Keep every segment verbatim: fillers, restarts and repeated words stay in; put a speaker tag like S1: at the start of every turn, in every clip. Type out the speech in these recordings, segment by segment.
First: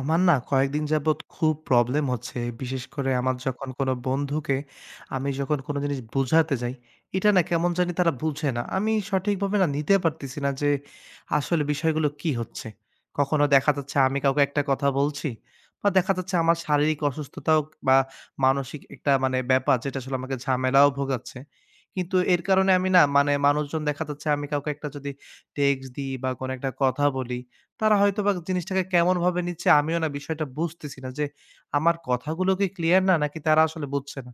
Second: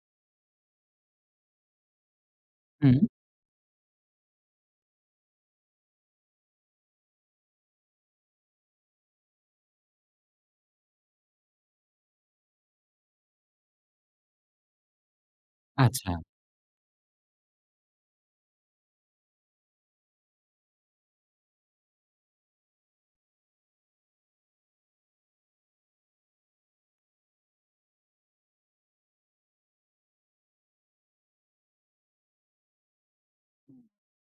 S1: আমার না কয়েকদিন যাবৎ খুব প্রবলেম হচ্ছে। বিশেষ
S2: হুম,
S1: করে আমার যখন কোনো বন্ধুকে আমি যখন কোনো জিনিস বুঝাতে যাই, এটা না কেমন জানি তারা বুঝে না। আমি সঠিকভাবে না নিতে পারতেছি না যে আসলে বিষয়গুলো কি হচ্ছে। কখনো দেখা যাচ্ছে আমি কাউকে একটা কথা বলছি বা
S2: আচ্ছা,
S1: দেখা যাচ্ছে আমার শারীরিক অসুস্থতাও বা মানসিক একটা মানে ব্যাপার যেটা আসলে আমাকে ঝামেলাও ভোগাচ্ছে। কিন্তু এর কারণে আমি না মানে মানুষজন দেখা যাচ্ছে আমি কাউকে একটা যদি টেক্সট দিই বা কোনো একটা কথা বলি তারা হয়তোবা জিনিসটাকে কেমনভাবে নিচ্ছে আমিও না বিষয়টা বুঝতেছি না যে আমার কথাগুলো কি ক্লিয়ার না নাকি তারা আসলে বুঝছে না?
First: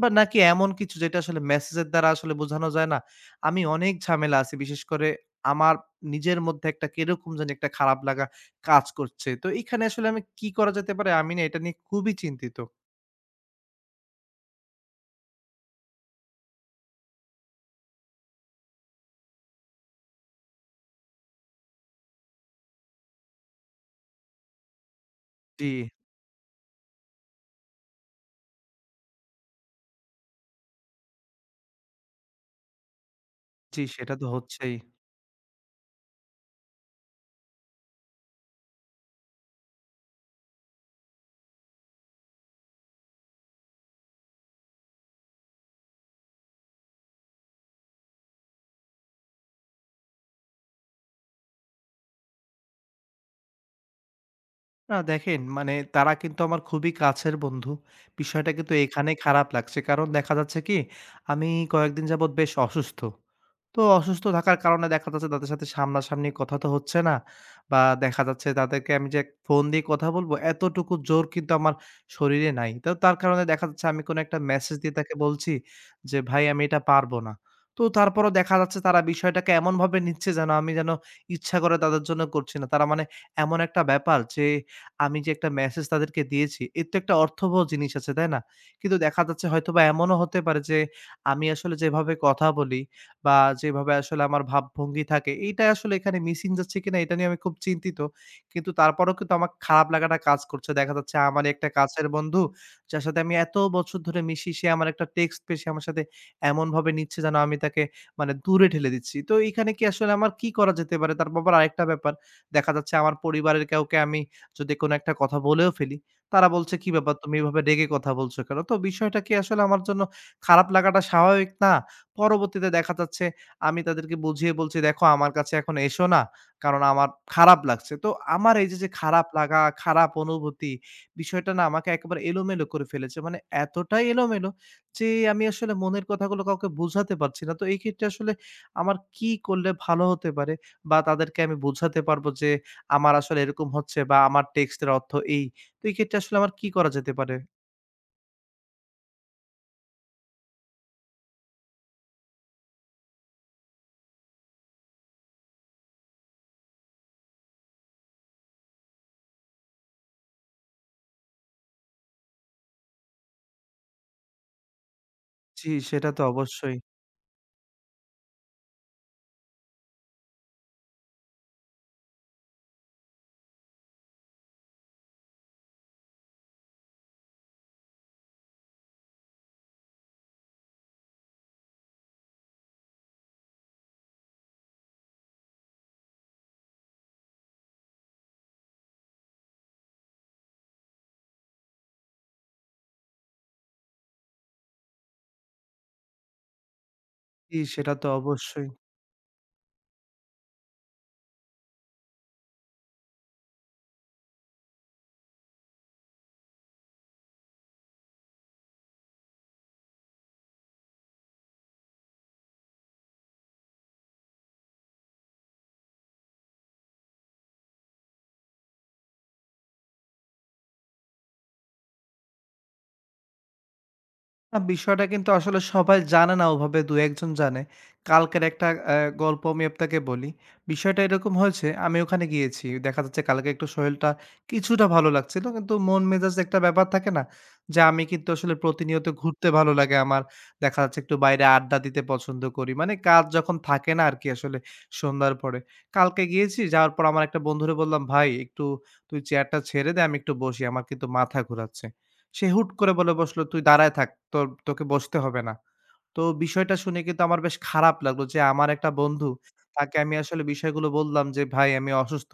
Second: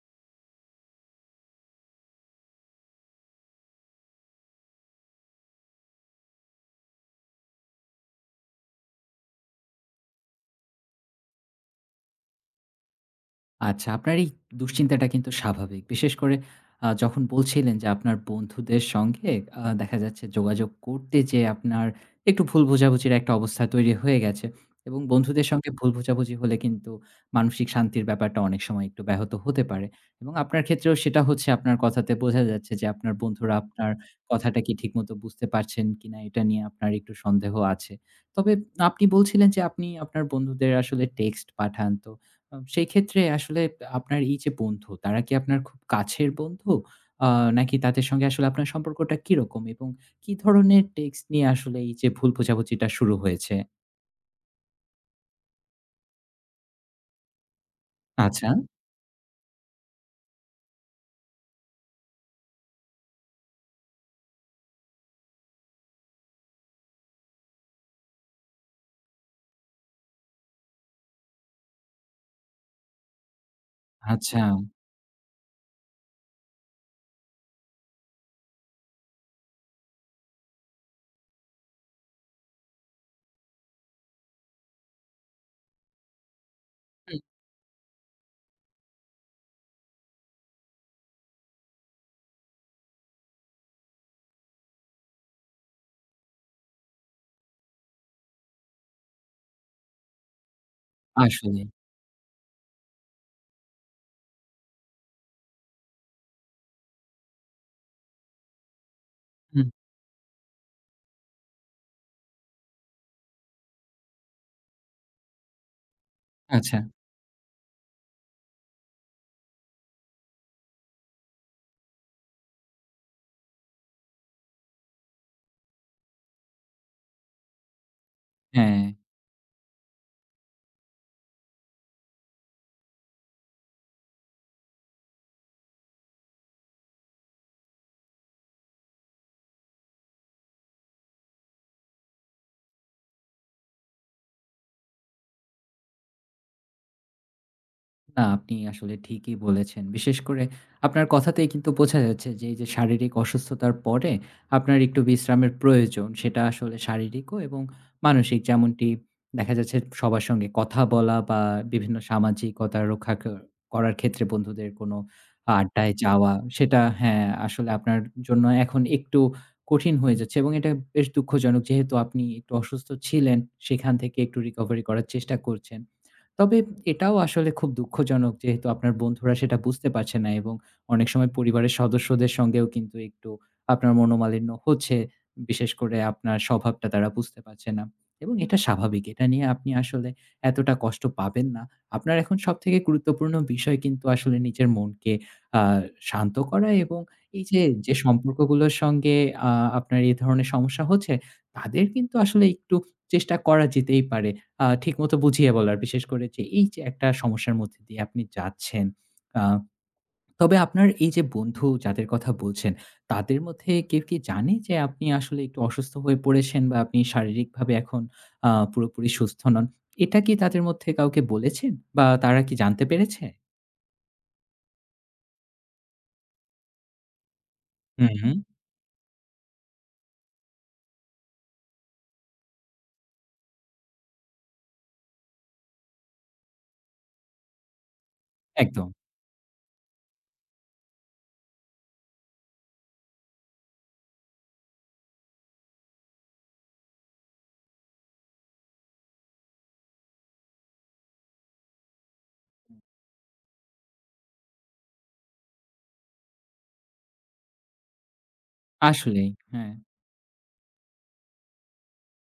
S1: বা নাকি এমন কিছু যেটা আসলে মেসেজের দ্বারা আসলে বোঝানো যায় না? আমি অনেক ঝামেলা আছি। বিশেষ করে আমার নিজের মধ্যে একটা কিরকম জানি একটা খারাপ লাগা কাজ করছে। তো এখানে আসলে আমি কি করা যেতে পারে আমি না এটা নিয়ে খুবই চিন্তিত।
S2: আচ্ছা। আপনার এই দুশ্চিন্তাটা কিন্তু স্বাভাবিক। বিশেষ করে আ যখন বলছিলেন যে আপনার বন্ধুদের সঙ্গে আ দেখা যাচ্ছে যোগাযোগ করতে যেয়ে আপনার একটু ভুল বোঝাবুঝির একটা অবস্থা তৈরি হয়ে গেছে এবং বন্ধুদের
S1: জি,
S2: সঙ্গে ভুল বোঝাবুঝি হলে কিন্তু মানসিক শান্তির ব্যাপারটা অনেক সময় একটু ব্যাহত হতে পারে এবং আপনার ক্ষেত্রেও সেটা হচ্ছে, আপনার কথাতে বোঝা যাচ্ছে যে আপনার বন্ধুরা
S1: জি
S2: আপনার
S1: সেটা তো
S2: কথাটা কি
S1: হচ্ছেই।
S2: ঠিকমতো বুঝতে পারছেন কিনা এটা নিয়ে আপনার একটু সন্দেহ আছে। তবে আপনি বলছিলেন যে আপনি আপনার বন্ধুদের আসলে টেক্সট পাঠান। তো আম সেই ক্ষেত্রে আসলে আপনার এই যে বন্ধু, তারা কি আপনার খুব কাছের বন্ধু? আ নাকি তাদের সঙ্গে আসলে আপনার সম্পর্কটা কিরকম? এবং কি ধরনের টেক্সট নিয়ে আসলে এই যে ভুল বোঝাবুঝিটা শুরু হয়েছে?
S1: না দেখেন, মানে তারা কিন্তু আমার খুবই কাছের বন্ধু।
S2: আচ্ছা,
S1: বিষয়টা কিন্তু এখানেই খারাপ লাগছে। কারণ দেখা যাচ্ছে কি, আমি কয়েকদিন যাবৎ বেশ অসুস্থ। তো অসুস্থ থাকার কারণে দেখা যাচ্ছে তাদের সাথে সামনাসামনি কথা তো হচ্ছে না। বা দেখা যাচ্ছে তাদেরকে আমি যে ফোন দিয়ে কথা বলবো, এতটুকু জোর কিন্তু আমার শরীরে নাই। তো তার কারণে দেখা যাচ্ছে আমি কোনো একটা
S2: আচ্ছা।
S1: মেসেজ দিয়ে তাকে বলছি যে, "ভাই আমি এটা পারব না।" তো তারপরও দেখা যাচ্ছে তারা বিষয়টাকে এমনভাবে নিচ্ছে যেন আমি যেন ইচ্ছা করে তাদের জন্য করছি না। তারা মানে এমন একটা ব্যাপার যে আমি যে একটা মেসেজ তাদেরকে দিয়েছি, এর তো একটা
S2: হুম,
S1: অর্থবহ জিনিস আছে, তাই না? কিন্তু দেখা যাচ্ছে হয়তোবা এমনও হতে পারে যে, আমি আসলে যেভাবে কথা বলি বা যেভাবে আসলে আমার ভাবভঙ্গি থাকে, এইটা আসলে এখানে মিসিং যাচ্ছে কিনা এটা নিয়ে আমি খুব চিন্তিত। কিন্তু তারপরেও কিন্তু আমার খারাপ লাগাটা কাজ করছে। দেখা যাচ্ছে আমারই
S2: আসলেই।
S1: একটা কাছের বন্ধু, যার সাথে আমি এত বছর ধরে মিশি, সে আমার একটা টেক্সট পেয়ে সে আমার সাথে এমনভাবে নিচ্ছে যেন আমি তাকে মানে দূরে ঠেলে দিচ্ছি। তো
S2: হুম,
S1: এইখানে কি আসলে আমার কি করা যেতে পারে? তারপর আবার আরেকটা ব্যাপার, দেখা যাচ্ছে আমার পরিবারের কাউকে আমি যদি কোনো একটা কথা বলেও ফেলি, তারা বলছে,
S2: আচ্ছা,
S1: "কি ব্যাপার তুমি এভাবে রেগে কথা বলছো কেন?" তো বিষয়টা কি আসলে আমার জন্য খারাপ লাগাটা স্বাভাবিক না? পরবর্তীতে দেখা যাচ্ছে আমি তাদেরকে বুঝিয়ে বলছি, "দেখো আমার কাছে এখন এসো না। কারণ আমার খারাপ লাগছে।" তো আমার এই যে,
S2: হ্যাঁ।
S1: যে খারাপ লাগা, খারাপ অনুভূতি বিষয়টা না আমাকে একেবারে এলোমেলো করে ফেলেছে। মানে এতটাই এলোমেলো যে আমি আসলে মনের কথাগুলো কাউকে বোঝাতে পারছি না। তো এই ক্ষেত্রে আসলে আমার কি করলে ভালো হতে পারে? বা তাদেরকে আমি বোঝাতে পারবো যে আমার আসলে এরকম হচ্ছে বা আমার টেক্সটের অর্থ এই। তো এই ক্ষেত্রে আসলে আমার কি করা যেতে পারে?
S2: না, আপনি আসলে ঠিকই বলেছেন। বিশেষ করে আপনার কথাতেই কিন্তু বোঝা যাচ্ছে যে এই যে শারীরিক অসুস্থতার পরে আপনার একটু বিশ্রামের প্রয়োজন। সেটা আসলে শারীরিকও এবং মানসিক। যেমনটি দেখা যাচ্ছে সবার সঙ্গে কথা বলা বা বিভিন্ন সামাজিকতা রক্ষা ক করার ক্ষেত্রে বন্ধুদের কোনো
S1: জি,
S2: আড্ডায়, জি,
S1: সেটা তো
S2: যাওয়া
S1: অবশ্যই।
S2: সেটা, হ্যাঁ, আসলে আপনার জন্য এখন একটু কঠিন হয়ে যাচ্ছে এবং এটা বেশ দুঃখজনক। যেহেতু আপনি একটু অসুস্থ ছিলেন, সেখান থেকে একটু রিকভারি করার চেষ্টা করছেন। তবে এটাও আসলে খুব দুঃখজনক, যেহেতু আপনার বন্ধুরা সেটা বুঝতে পারছে না এবং অনেক সময় পরিবারের সদস্যদের সঙ্গেও কিন্তু একটু আপনার মনোমালিন্য হচ্ছে। বিশেষ করে আপনার স্বভাবটা তারা বুঝতে পারছে না। এবং এটা স্বাভাবিক। এটা নিয়ে আপনি আসলে এতটা কষ্ট পাবেন না। আপনার এখন সবথেকে গুরুত্বপূর্ণ বিষয় কিন্তু আসলে নিজের মনকে আ শান্ত করা এবং এই
S1: জি,
S2: যে,
S1: সেটা
S2: যে
S1: তো অবশ্যই।
S2: সম্পর্কগুলোর সঙ্গে আ আপনার এই ধরনের সমস্যা হচ্ছে, তাদের কিন্তু আসলে একটু চেষ্টা করা যেতেই পারে আ ঠিকমতো বুঝিয়ে বলার। বিশেষ করে যে এই যে একটা সমস্যার মধ্যে দিয়ে আপনি যাচ্ছেন। আ তবে আপনার এই যে বন্ধু যাদের কথা বলছেন, তাদের মধ্যে কেউ কি জানে যে আপনি আসলে একটু অসুস্থ হয়ে পড়েছেন বা আপনি শারীরিকভাবে এখন আ পুরোপুরি সুস্থ নন? এটা কি তাদের মধ্যে কাউকে বলেছেন বা তারা কি জানতে পেরেছে?
S1: না, বিষয়টা কিন্তু আসলে সবাই জানে না ওভাবে দু একজন জানে।
S2: হুম, হুম।
S1: কালকের একটা অ্যা গল্প আমি আপনাকে বলি। বিষয়টা এরকম হয়েছে, আমি ওখানে গিয়েছি। দেখা যাচ্ছে কালকে একটু শরীরটা কিছুটা ভালো লাগছিল। কিন্তু মন মেজাজ একটা ব্যাপার থাকে না? যে আমি কিন্তু আসলে
S2: একদম।
S1: প্রতিনিয়ত ঘুরতে ভালো লাগে আমার। দেখা যাচ্ছে একটু বাইরে আড্ডা দিতে পছন্দ করি। মানে কাজ যখন থাকে না আরকি আসলে সন্ধ্যার পরে। কালকে গিয়েছি, যাওয়ার পর আমার একটা বন্ধুরে বললাম, "ভাই একটু তুই চেয়ারটা ছেড়ে দে, আমি একটু বসি। আমার কিন্তু মাথা ঘুরাচ্ছে।" সে হুট করে বলে বসলো, "তুই দাঁড়ায় থাক। তোর তোকে বসতে হবে না।" তো বিষয়টা শুনে কিন্তু আমার বেশ খারাপ লাগলো যে আমার একটা
S2: আসলেই।
S1: বন্ধু,
S2: হ্যাঁ।
S1: তাকে আমি আসলে বিষয়গুলো বললাম যে, "ভাই আমি অসুস্থ।"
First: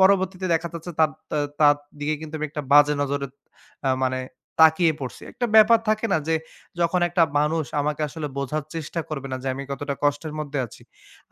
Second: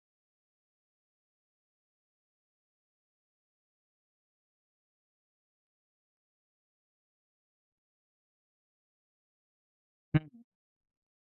S1: পরবর্তীতে দেখা যাচ্ছে তার তা তার দিকে কিন্তু আমি একটা বাজে নজরে আ মানে তাকিয়ে পড়ছি। একটা ব্যাপার থাকে না যে যখন একটা মানুষ আমাকে আসলে বোঝার চেষ্টা করবে না যে আমি কতটা
S2: হুম,
S1: কষ্টের মধ্যে আছি।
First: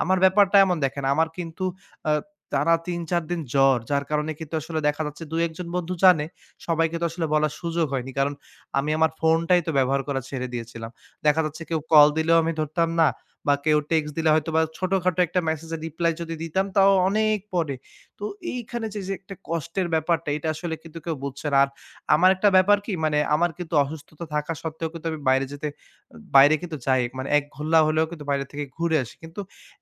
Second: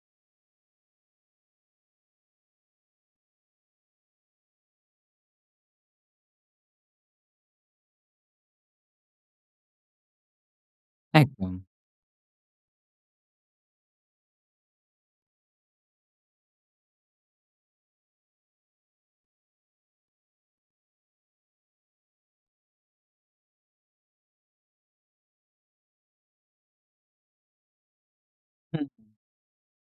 S1: আমার ব্যাপারটা এমন দেখেন আমার কিন্তু আ টানা তিন চার দিন জ্বর। যার কারণে কিন্তু আসলে দেখা যাচ্ছে দুই এক জন বন্ধু জানে। সবাইকে তো আসলে বলার সুযোগ হয়নি। কারণ আমি আমার ফোনটাই তো ব্যবহার করা ছেড়ে দিয়েছিলাম। দেখা
S2: একদম।
S1: যাচ্ছে কেউ কল দিলেও আমি ধরতাম না বা কেউ টেক্সট দিলে হয়তোবা ছোটখাটো একটা মেসেজের রিপ্লাই যদি দিতাম তাও অনেক পরে। তো এইখানে যে, যে একটা কষ্টের ব্যাপারটা এটা আসলে কিন্তু কেউ বুঝছে না। আর আমার একটা ব্যাপার কি মানে আমার কিন্তু অসুস্থতা থাকা সত্ত্বেও কিন্তু আমি বাইরে যেতে বাইরে কিন্তু যাই। মানে এক ঘোল্লা হলেও কিন্তু বাইরে থেকে
S2: হুম,
S1: ঘুরে আসি। কিন্তু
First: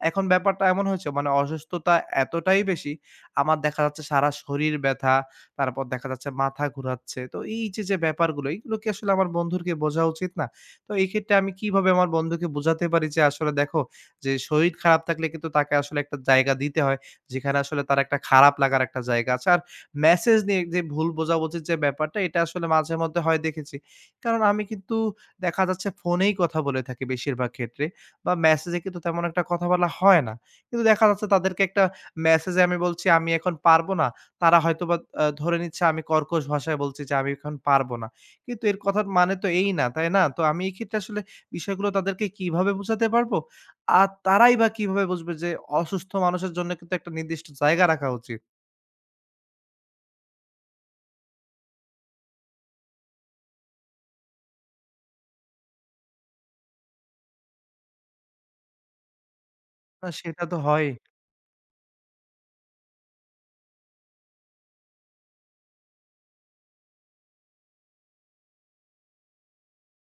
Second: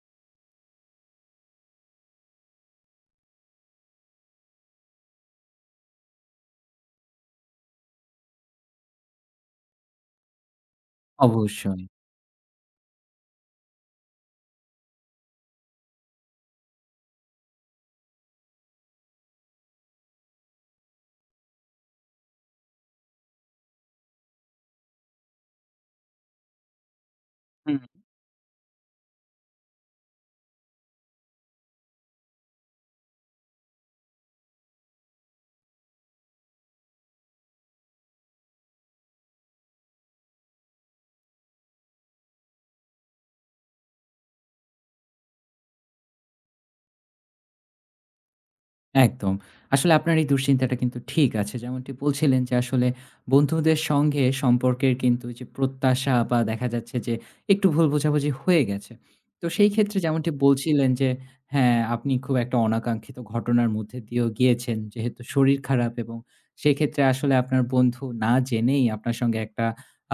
S1: এখন ব্যাপারটা এমন হয়েছে মানে অসুস্থতা এতটাই বেশি আমার দেখা যাচ্ছে সারা শরীর ব্যথা, তারপর দেখা যাচ্ছে মাথা ঘুরাচ্ছে। তো এই যে, যে ব্যাপারগুলো, এগুলো কি আসলে আমার বন্ধুকে বোঝা উচিত না? তো এক্ষেত্রে আমি
S2: অবশ্যই।
S1: কিভাবে আমার বন্ধুকে বোঝাতে পারি যে, আসলে দেখো যে শরীর খারাপ থাকলে কিন্তু তাকে আসলে একটা জায়গা দিতে হয়, যেখানে আসলে তার একটা খারাপ লাগার একটা জায়গা আছে। আর মেসেজ নিয়ে যে ভুল বোঝাবুঝির যে ব্যাপারটা, এটা আসলে মাঝে মধ্যে হয় দেখেছি। কারণ আমি কিন্তু দেখা যাচ্ছে ফোনেই কথা বলে থাকি বেশিরভাগ
S2: হুম।
S1: ক্ষেত্রে বা মেসেজে কিন্তু তেমন একটা কথা বলা হয় না। কিন্তু দেখা যাচ্ছে তাদেরকে একটা মেসেজে আমি বলছি, "আমি এখন পারব না।" তারা হয়তোবা আ ধরে নিচ্ছে আমি কর্কশ ভাষায় বলছি যে, "আমি এখন পারব না।" কিন্তু এর কথার মানে তো এই না, তাই না? তো আমি এই ক্ষেত্রে আসলে বিষয়গুলো তাদেরকে কিভাবে বোঝাতে পারবো? আর তারাই বা কিভাবে বুঝবে যে অসুস্থ মানুষের জন্য কিন্তু একটা নির্দিষ্ট জায়গা রাখা উচিত।
S2: একদম। আসলে আপনার এই দুশ্চিন্তাটা কিন্তু ঠিক আছে। যেমনটি বলছিলেন যে আসলে বন্ধুদের সঙ্গে সম্পর্কের কিন্তু যে প্রত্যাশা বা দেখা যাচ্ছে যে একটু ভুল বোঝাবুঝি হয়ে গেছে। তো সেই ক্ষেত্রে
S1: না
S2: যেমনটি
S1: সেটা তো হয়।
S2: বলছিলেন যে, হ্যাঁ, আপনি খুব একটা অনাকাঙ্ক্ষিত ঘটনার মধ্যে দিয়েও গিয়েছেন। যেহেতু শরীর খারাপ, এবং সেক্ষেত্রে আসলে আপনার বন্ধু না জেনেই আপনার সঙ্গে একটা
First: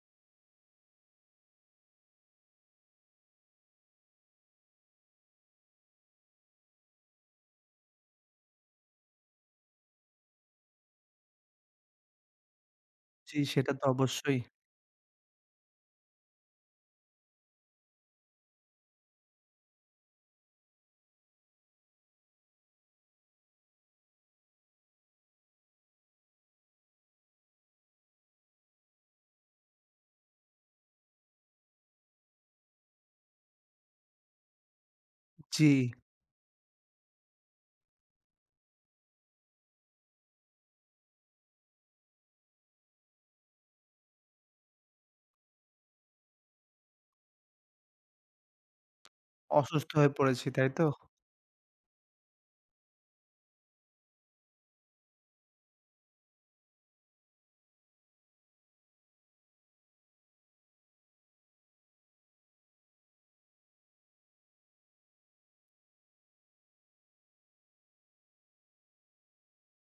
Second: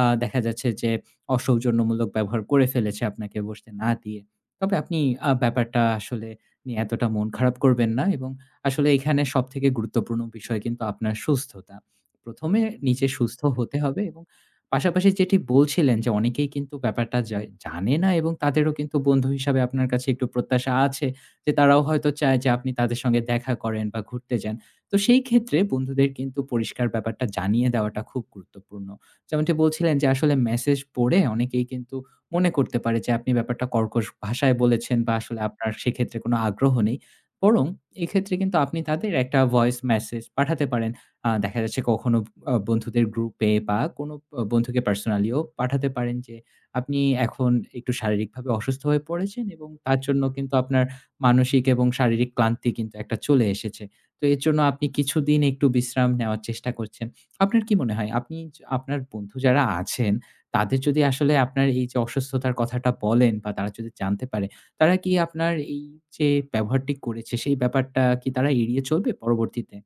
S2: আ দেখা যাচ্ছে যে অসৌজন্যমূলক ব্যবহার করে ফেলেছে আপনাকে বসতে না দিয়ে। তবে আপনি আ ব্যাপারটা আসলে নিয়ে এতটা মন খারাপ করবেন না এবং আসলে এখানে সবথেকে গুরুত্বপূর্ণ বিষয় কিন্তু আপনার সুস্থতা। প্রথম এ নিজে
S1: জি,
S2: সুস্থ
S1: সেটা
S2: হতে
S1: তো
S2: হবে এবং
S1: অবশ্যই।
S2: পাশাপাশি যেটি বলছিলেন যে অনেকেই কিন্তু ব্যাপারটা জা জানে না এবং তাদেরও কিন্তু বন্ধু হিসাবে আপনার কাছে একটু প্রত্যাশা আছে যে তারাও হয়তো চায় যে আপনি তাদের সঙ্গে দেখা করেন বা ঘুরতে যান। তো সেই ক্ষেত্রে বন্ধুদের কিন্তু পরিষ্কার ব্যাপারটা জানিয়ে দেওয়াটা খুব গুরুত্বপূর্ণ। যেমনটি বলছিলেন যে আসলে মেসেজ পড়ে অনেকেই কিন্তু মনে করতে পারে যে আপনি ব্যাপারটা কর্কশ ভাষায় বলেছেন বা আসলে
S1: জি,
S2: আপনার সেক্ষেত্রে কোনো আগ্রহ নেই। বরং এক্ষেত্রে কিন্তু আপনি তাদের একটা ভয়েস মেসেজ পাঠাতে পারেন। আ দেখা যাচ্ছে কখনো আ বন্ধুদের গ্রুপে বা কোনো আ বন্ধুকে পার্সোনালিও পাঠাতে পারেন যে, আপনি এখন একটু শারীরিকভাবে অসুস্থ হয়ে পড়েছেন এবং
S1: অসুস্থ
S2: তার
S1: হয়ে
S2: জন্য
S1: পড়েছি,
S2: কিন্তু
S1: তাই
S2: আপনার
S1: তো?
S2: মানসিক এবং শারীরিক ক্লান্তি কিন্তু একটা চলে এসেছে। তো এর জন্য আপনি কিছুদিন একটু বিশ্রাম নেওয়ার চেষ্টা করছেন। আপনার কি মনে হয় আপনি য আপনার বন্ধু যারা আছেন, তাদের যদি আসলে আপনার এই যে অসুস্থতার কথাটা বলেন বা তারা যদি জানতে পারে, তারা কি আপনার এই যে ব্যবহারটি করেছে, সেই ব্যাপারটা কি তারা এড়িয়ে চলবে পরবর্তীতে?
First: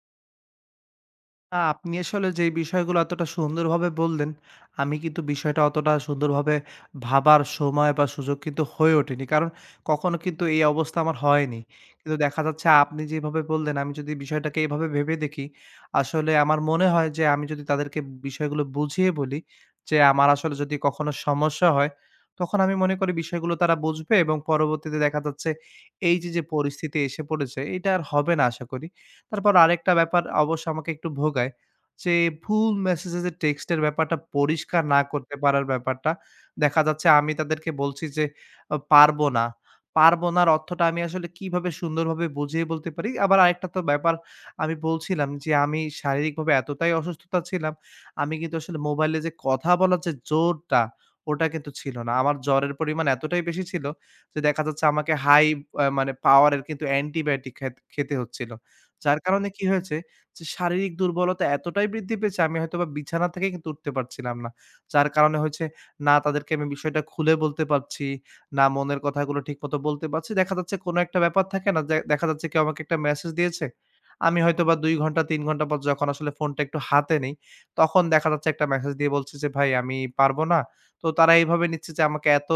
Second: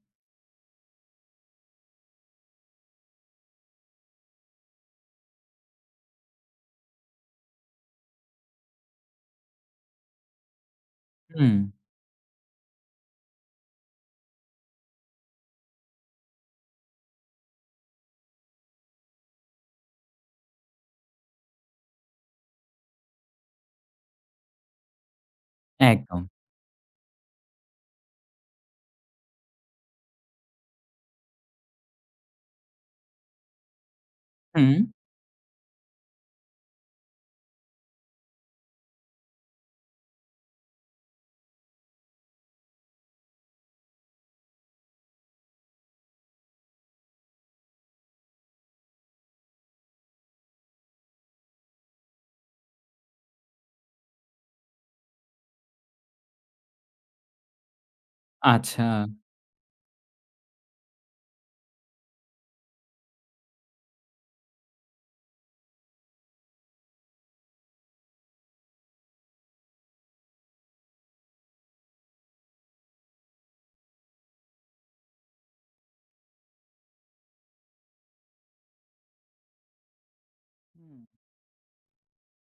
S1: আ আপনি আসলে যে বিষয়গুলো এতটা সুন্দরভাবে বললেন, আমি কিন্তু বিষয়টা অতটা সুন্দরভাবে ভাবার সময় বা সুযোগ কিন্তু হয়ে ওঠেনি। কারণ কখনো কিন্তু এই অবস্থা আমার
S2: হুম,
S1: হয়নি। কিন্তু দেখা যাচ্ছে আপনি যেভাবে বললেন, আমি যদি বিষয়টাকে এভাবে ভেবে দেখি, আসলে আমার মনে হয় যে আমি যদি তাদেরকে বিষয়গুলো বুঝিয়ে বলি যে, আমার আসলে যদি কখনো সমস্যা হয়, তখন আমি মনে করি বিষয়গুলো তারা বুঝবে এবং পরবর্তীতে দেখা যাচ্ছে এই
S2: একদম।
S1: যে, যে পরিস্থিতি এসে পড়েছে, এটা আর হবে না আশা করি। তারপর আরেকটা ব্যাপার অবশ্য আমাকে একটু ভোগায় যে ভুল মেসেজে যে টেক্সটের ব্যাপারটা
S2: হুম,
S1: পরিষ্কার না করতে পারার ব্যাপারটা। দেখা যাচ্ছে আমি তাদেরকে বলছি যে আ পারব না। পারব নার অর্থটা আমি আসলে কিভাবে সুন্দরভাবে বুঝিয়ে বলতে পারি? আবার আরেকটা তো ব্যাপার আমি বলছিলাম যে আমি শারীরিকভাবে এতটাই অসুস্থতা ছিলাম, আমি কিন্তু আসলে মোবাইলে যে কথা বলার যে জোরটা, ওটা কিন্তু ছিল না। আমার জ্বরের পরিমাণ এতটাই বেশি ছিল যে দেখা যাচ্ছে আমাকে হাই আ মানে পাওয়ারের কিন্তু অ্যান্টিবায়োটিক খেত খেতে হচ্ছিল।
S2: আচ্ছা।
S1: যার কারণে কি হয়েছে যে শারীরিক দুর্বলতা এতটাই বৃদ্ধি পেয়েছে আমি হয়তোবা বিছানা থেকে কিন্তু উঠতে পারছিলাম না। যার কারণে হচ্ছে না তাদেরকে আমি বিষয়টা খুলে বলতে পারছি, না মনের কথাগুলো ঠিকমতো বলতে পারছি। দেখা যাচ্ছে কোনো একটা ব্যাপার থাকে না যে দেখা যাচ্ছে কেউ আমাকে একটা মেসেজ দিয়েছে। আমি হয়তোবা দুই ঘন্টা তিন ঘন্টা পর যখন আসলে ফোনটা একটু হাতে নেই, তখন দেখা যাচ্ছে একটা মেসেজ দিয়ে বলছে যে, "ভাই আমি পারবো না।" তো তারা এইভাবে নিচ্ছে যে আমাকে এত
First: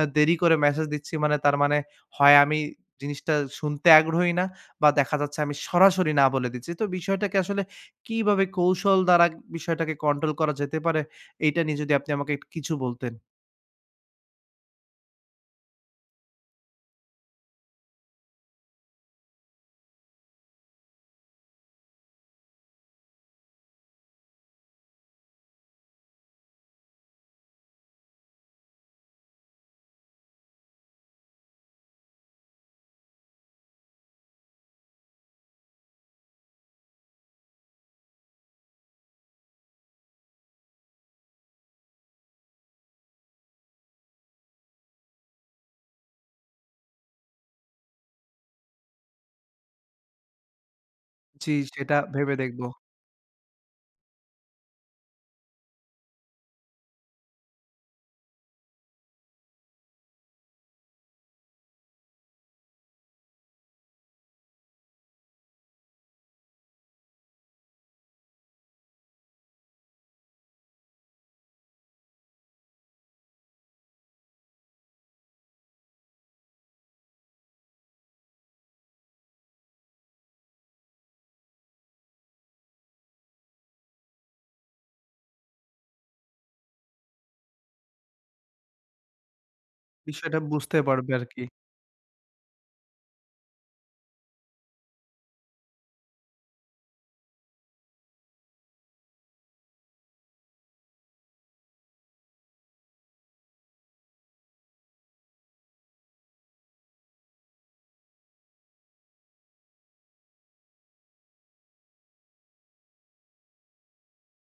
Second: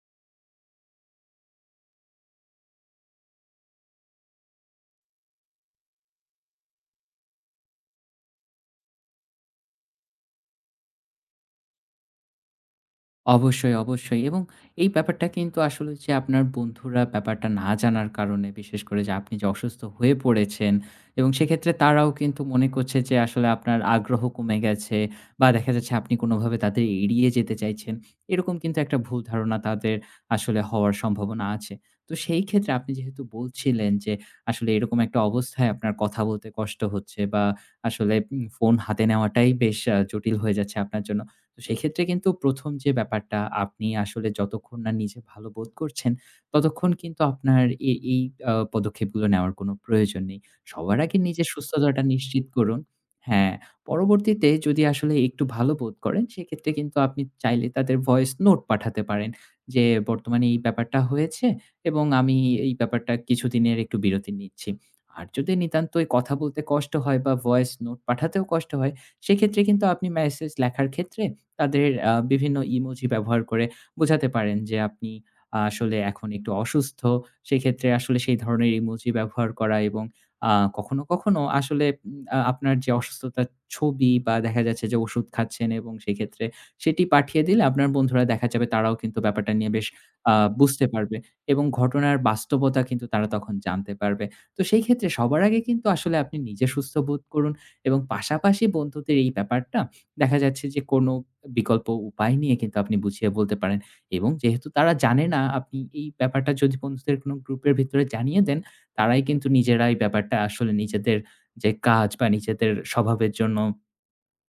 S1: আ দেরি করে মেসেজ দিচ্ছি মানে তার মানে হয় আমি জিনিসটা শুনতে আগ্রহী না বা দেখা যাচ্ছে আমি সরাসরি না বলে দিচ্ছি। তো বিষয়টাকে আসলে কিভাবে কৌশল দ্বারা বিষয়টাকে কন্ট্রোল করা যেতে পারে, এইটা নিয়ে যদি আপনি আমাকে একটু কিছু বলতেন।
S2: অবশ্যই, অবশ্যই, এবং এই ব্যাপারটা কিন্তু আসলে যে আপনার বন্ধুরা ব্যাপারটা না জানার কারণে, বিশেষ করে যে আপনি যে অসুস্থ হয়ে পড়েছেন এবং সেক্ষেত্রে তারাও কিন্তু মনে করছে যে আসলে আপনার আগ্রহ কমে গেছে বা দেখা যাচ্ছে আপনি কোনোভাবে তাদের এড়িয়ে যেতে চাইছেন। এরকম কিন্তু একটা ভুল ধারণা তাদের আসলে হওয়ার সম্ভাবনা আছে। তো সেই ক্ষেত্রে আপনি যেহেতু বলছিলেন যে আসলে এরকম একটা অবস্থায় আপনার কথা বলতে কষ্ট হচ্ছে বা আসলে উম ফোন হাতে নেওয়াটাই বেশ আ জটিল হয়ে যাচ্ছে আপনার জন্য। তো সেক্ষেত্রে কিন্তু প্রথম যে ব্যাপারটা, আপনি আসলে যতক্ষণ না নিজে ভালো বোধ করছেন, ততক্ষণ কিন্তু আপনার এ এই আ পদক্ষেপগুলো নেওয়ার কোনো প্রয়োজন নেই। সবার আগে নিজের
S1: জি, সেটা
S2: সুস্থতাটা
S1: ভেবে
S2: নিশ্চিত
S1: দেখব।
S2: করুন। হ্যাঁ, পরবর্তীতে যদি আসলে একটু ভালো বোধ করেন, সেক্ষেত্রে কিন্তু আপনি চাইলে তাদের ভয়েস নোট পাঠাতে পারেন যে, "বর্তমানে এই ব্যাপারটা হয়েছে এবং আমি এই ব্যাপারটা কিছুদিনের একটু বিরতি নিচ্ছি।" আর যদি নিতান্তই কথা বলতে কষ্ট হয় বা ভয়েস নোট পাঠাতেও কষ্ট হয়, সেক্ষেত্রে কিন্তু আপনি মেসেজ লেখার ক্ষেত্রে তাদের আ বিভিন্ন ইমোজি ব্যবহার করে বোঝাতে পারেন যে আপনি আ আসলে এখন একটু অসুস্থ। সেক্ষেত্রে আসলে সেই ধরনের ইমোজি ব্যবহার করা এবং আ কখনো, কখনো আসলে উম আ আপনার যে অসুস্থতার ছবি বা দেখা যাচ্ছে যে ওষুধ খাচ্ছেন এবং সেক্ষেত্রে সেটি পাঠিয়ে দিলে আপনার বন্ধুরা দেখা যাবে তারাও কিন্তু ব্যাপারটা নিয়ে বেশ আ
S1: বিষয়টা বুঝতে
S2: বুঝতে
S1: পারবে
S2: পারবে
S1: আরকি।
S2: এবং ঘটনার বাস্তবতা কিন্তু তারা তখন জানতে পারবে। তো সেই ক্ষেত্রে সবার আগে কিন্তু আসলে আপনি নিজে সুস্থ বোধ করুন এবং পাশাপাশি বন্ধুদের এই ব্যাপারটা দেখা যাচ্ছে যে কোনো বিকল্প উপায় নিয়ে কিন্তু আপনি বুঝিয়ে বলতে পারেন এবং যেহেতু তারা জানে না, আপনি এই ব্যাপারটা যদি বন্ধুদের কোনো গ্রুপের ভিতরে জানিয়ে দেন, তারাই কিন্তু নিজেরা এই ব্যাপারটা আসলে নিজেদের যে কাজ বা নিজেদের স্বভাবের জন্য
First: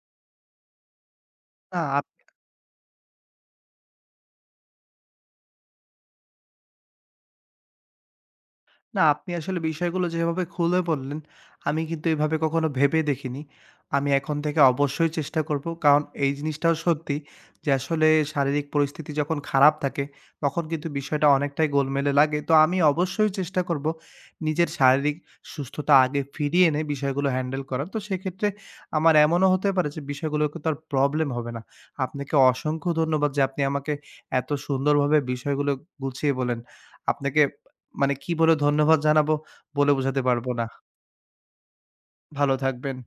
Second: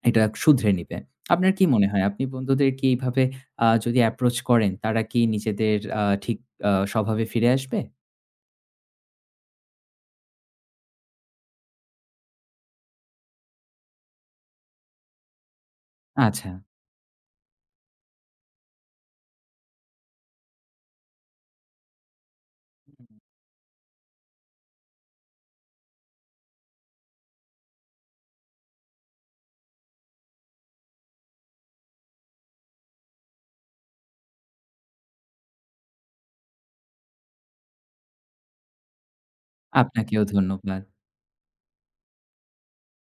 S2: এটা শুধরে নিবে। আপনার কি মনে
S1: না
S2: হয় আপনি বন্ধুদের কি এইভাবে আ যদি অ্যাপ্রোচ করেন, তারা কি নিজেদের আ ঠিক আ স্বভাবে ফিরে আসবে?
S1: না, আপনি আসলে বিষয়গুলো যেভাবে খুলে বললেন, আমি কিন্তু এভাবে কখনো ভেবে দেখিনি। আমি এখন থেকে অবশ্যই চেষ্টা করব। কারণ এই
S2: আচ্ছা।
S1: জিনিসটাও সত্যি যে আসলে শারীরিক পরিস্থিতি যখন খারাপ থাকে, তখন কিন্তু বিষয়টা অনেকটাই গোলমেলে লাগে। তো আমি অবশ্যই চেষ্টা করব নিজের শারীরিক সুস্থতা আগে ফিরিয়ে এনে বিষয়গুলো হ্যান্ডেল করার। তো সেক্ষেত্রে আমার এমনও হতে পারে যে বিষয়গুলো কিন্তু আর প্রবলেম হবে না। আপনাকে অসংখ্য ধন্যবাদ যে আপনি আমাকে এত সুন্দরভাবে বিষয়গুলো গুছিয়ে বললেন। আপনাকে মানে কি বলে ধন্যবাদ জানাবো বলে বোঝাতে
S2: আপনাকেও
S1: পারব না।
S2: ধন্যবাদ।
S1: ভালো থাকবেন।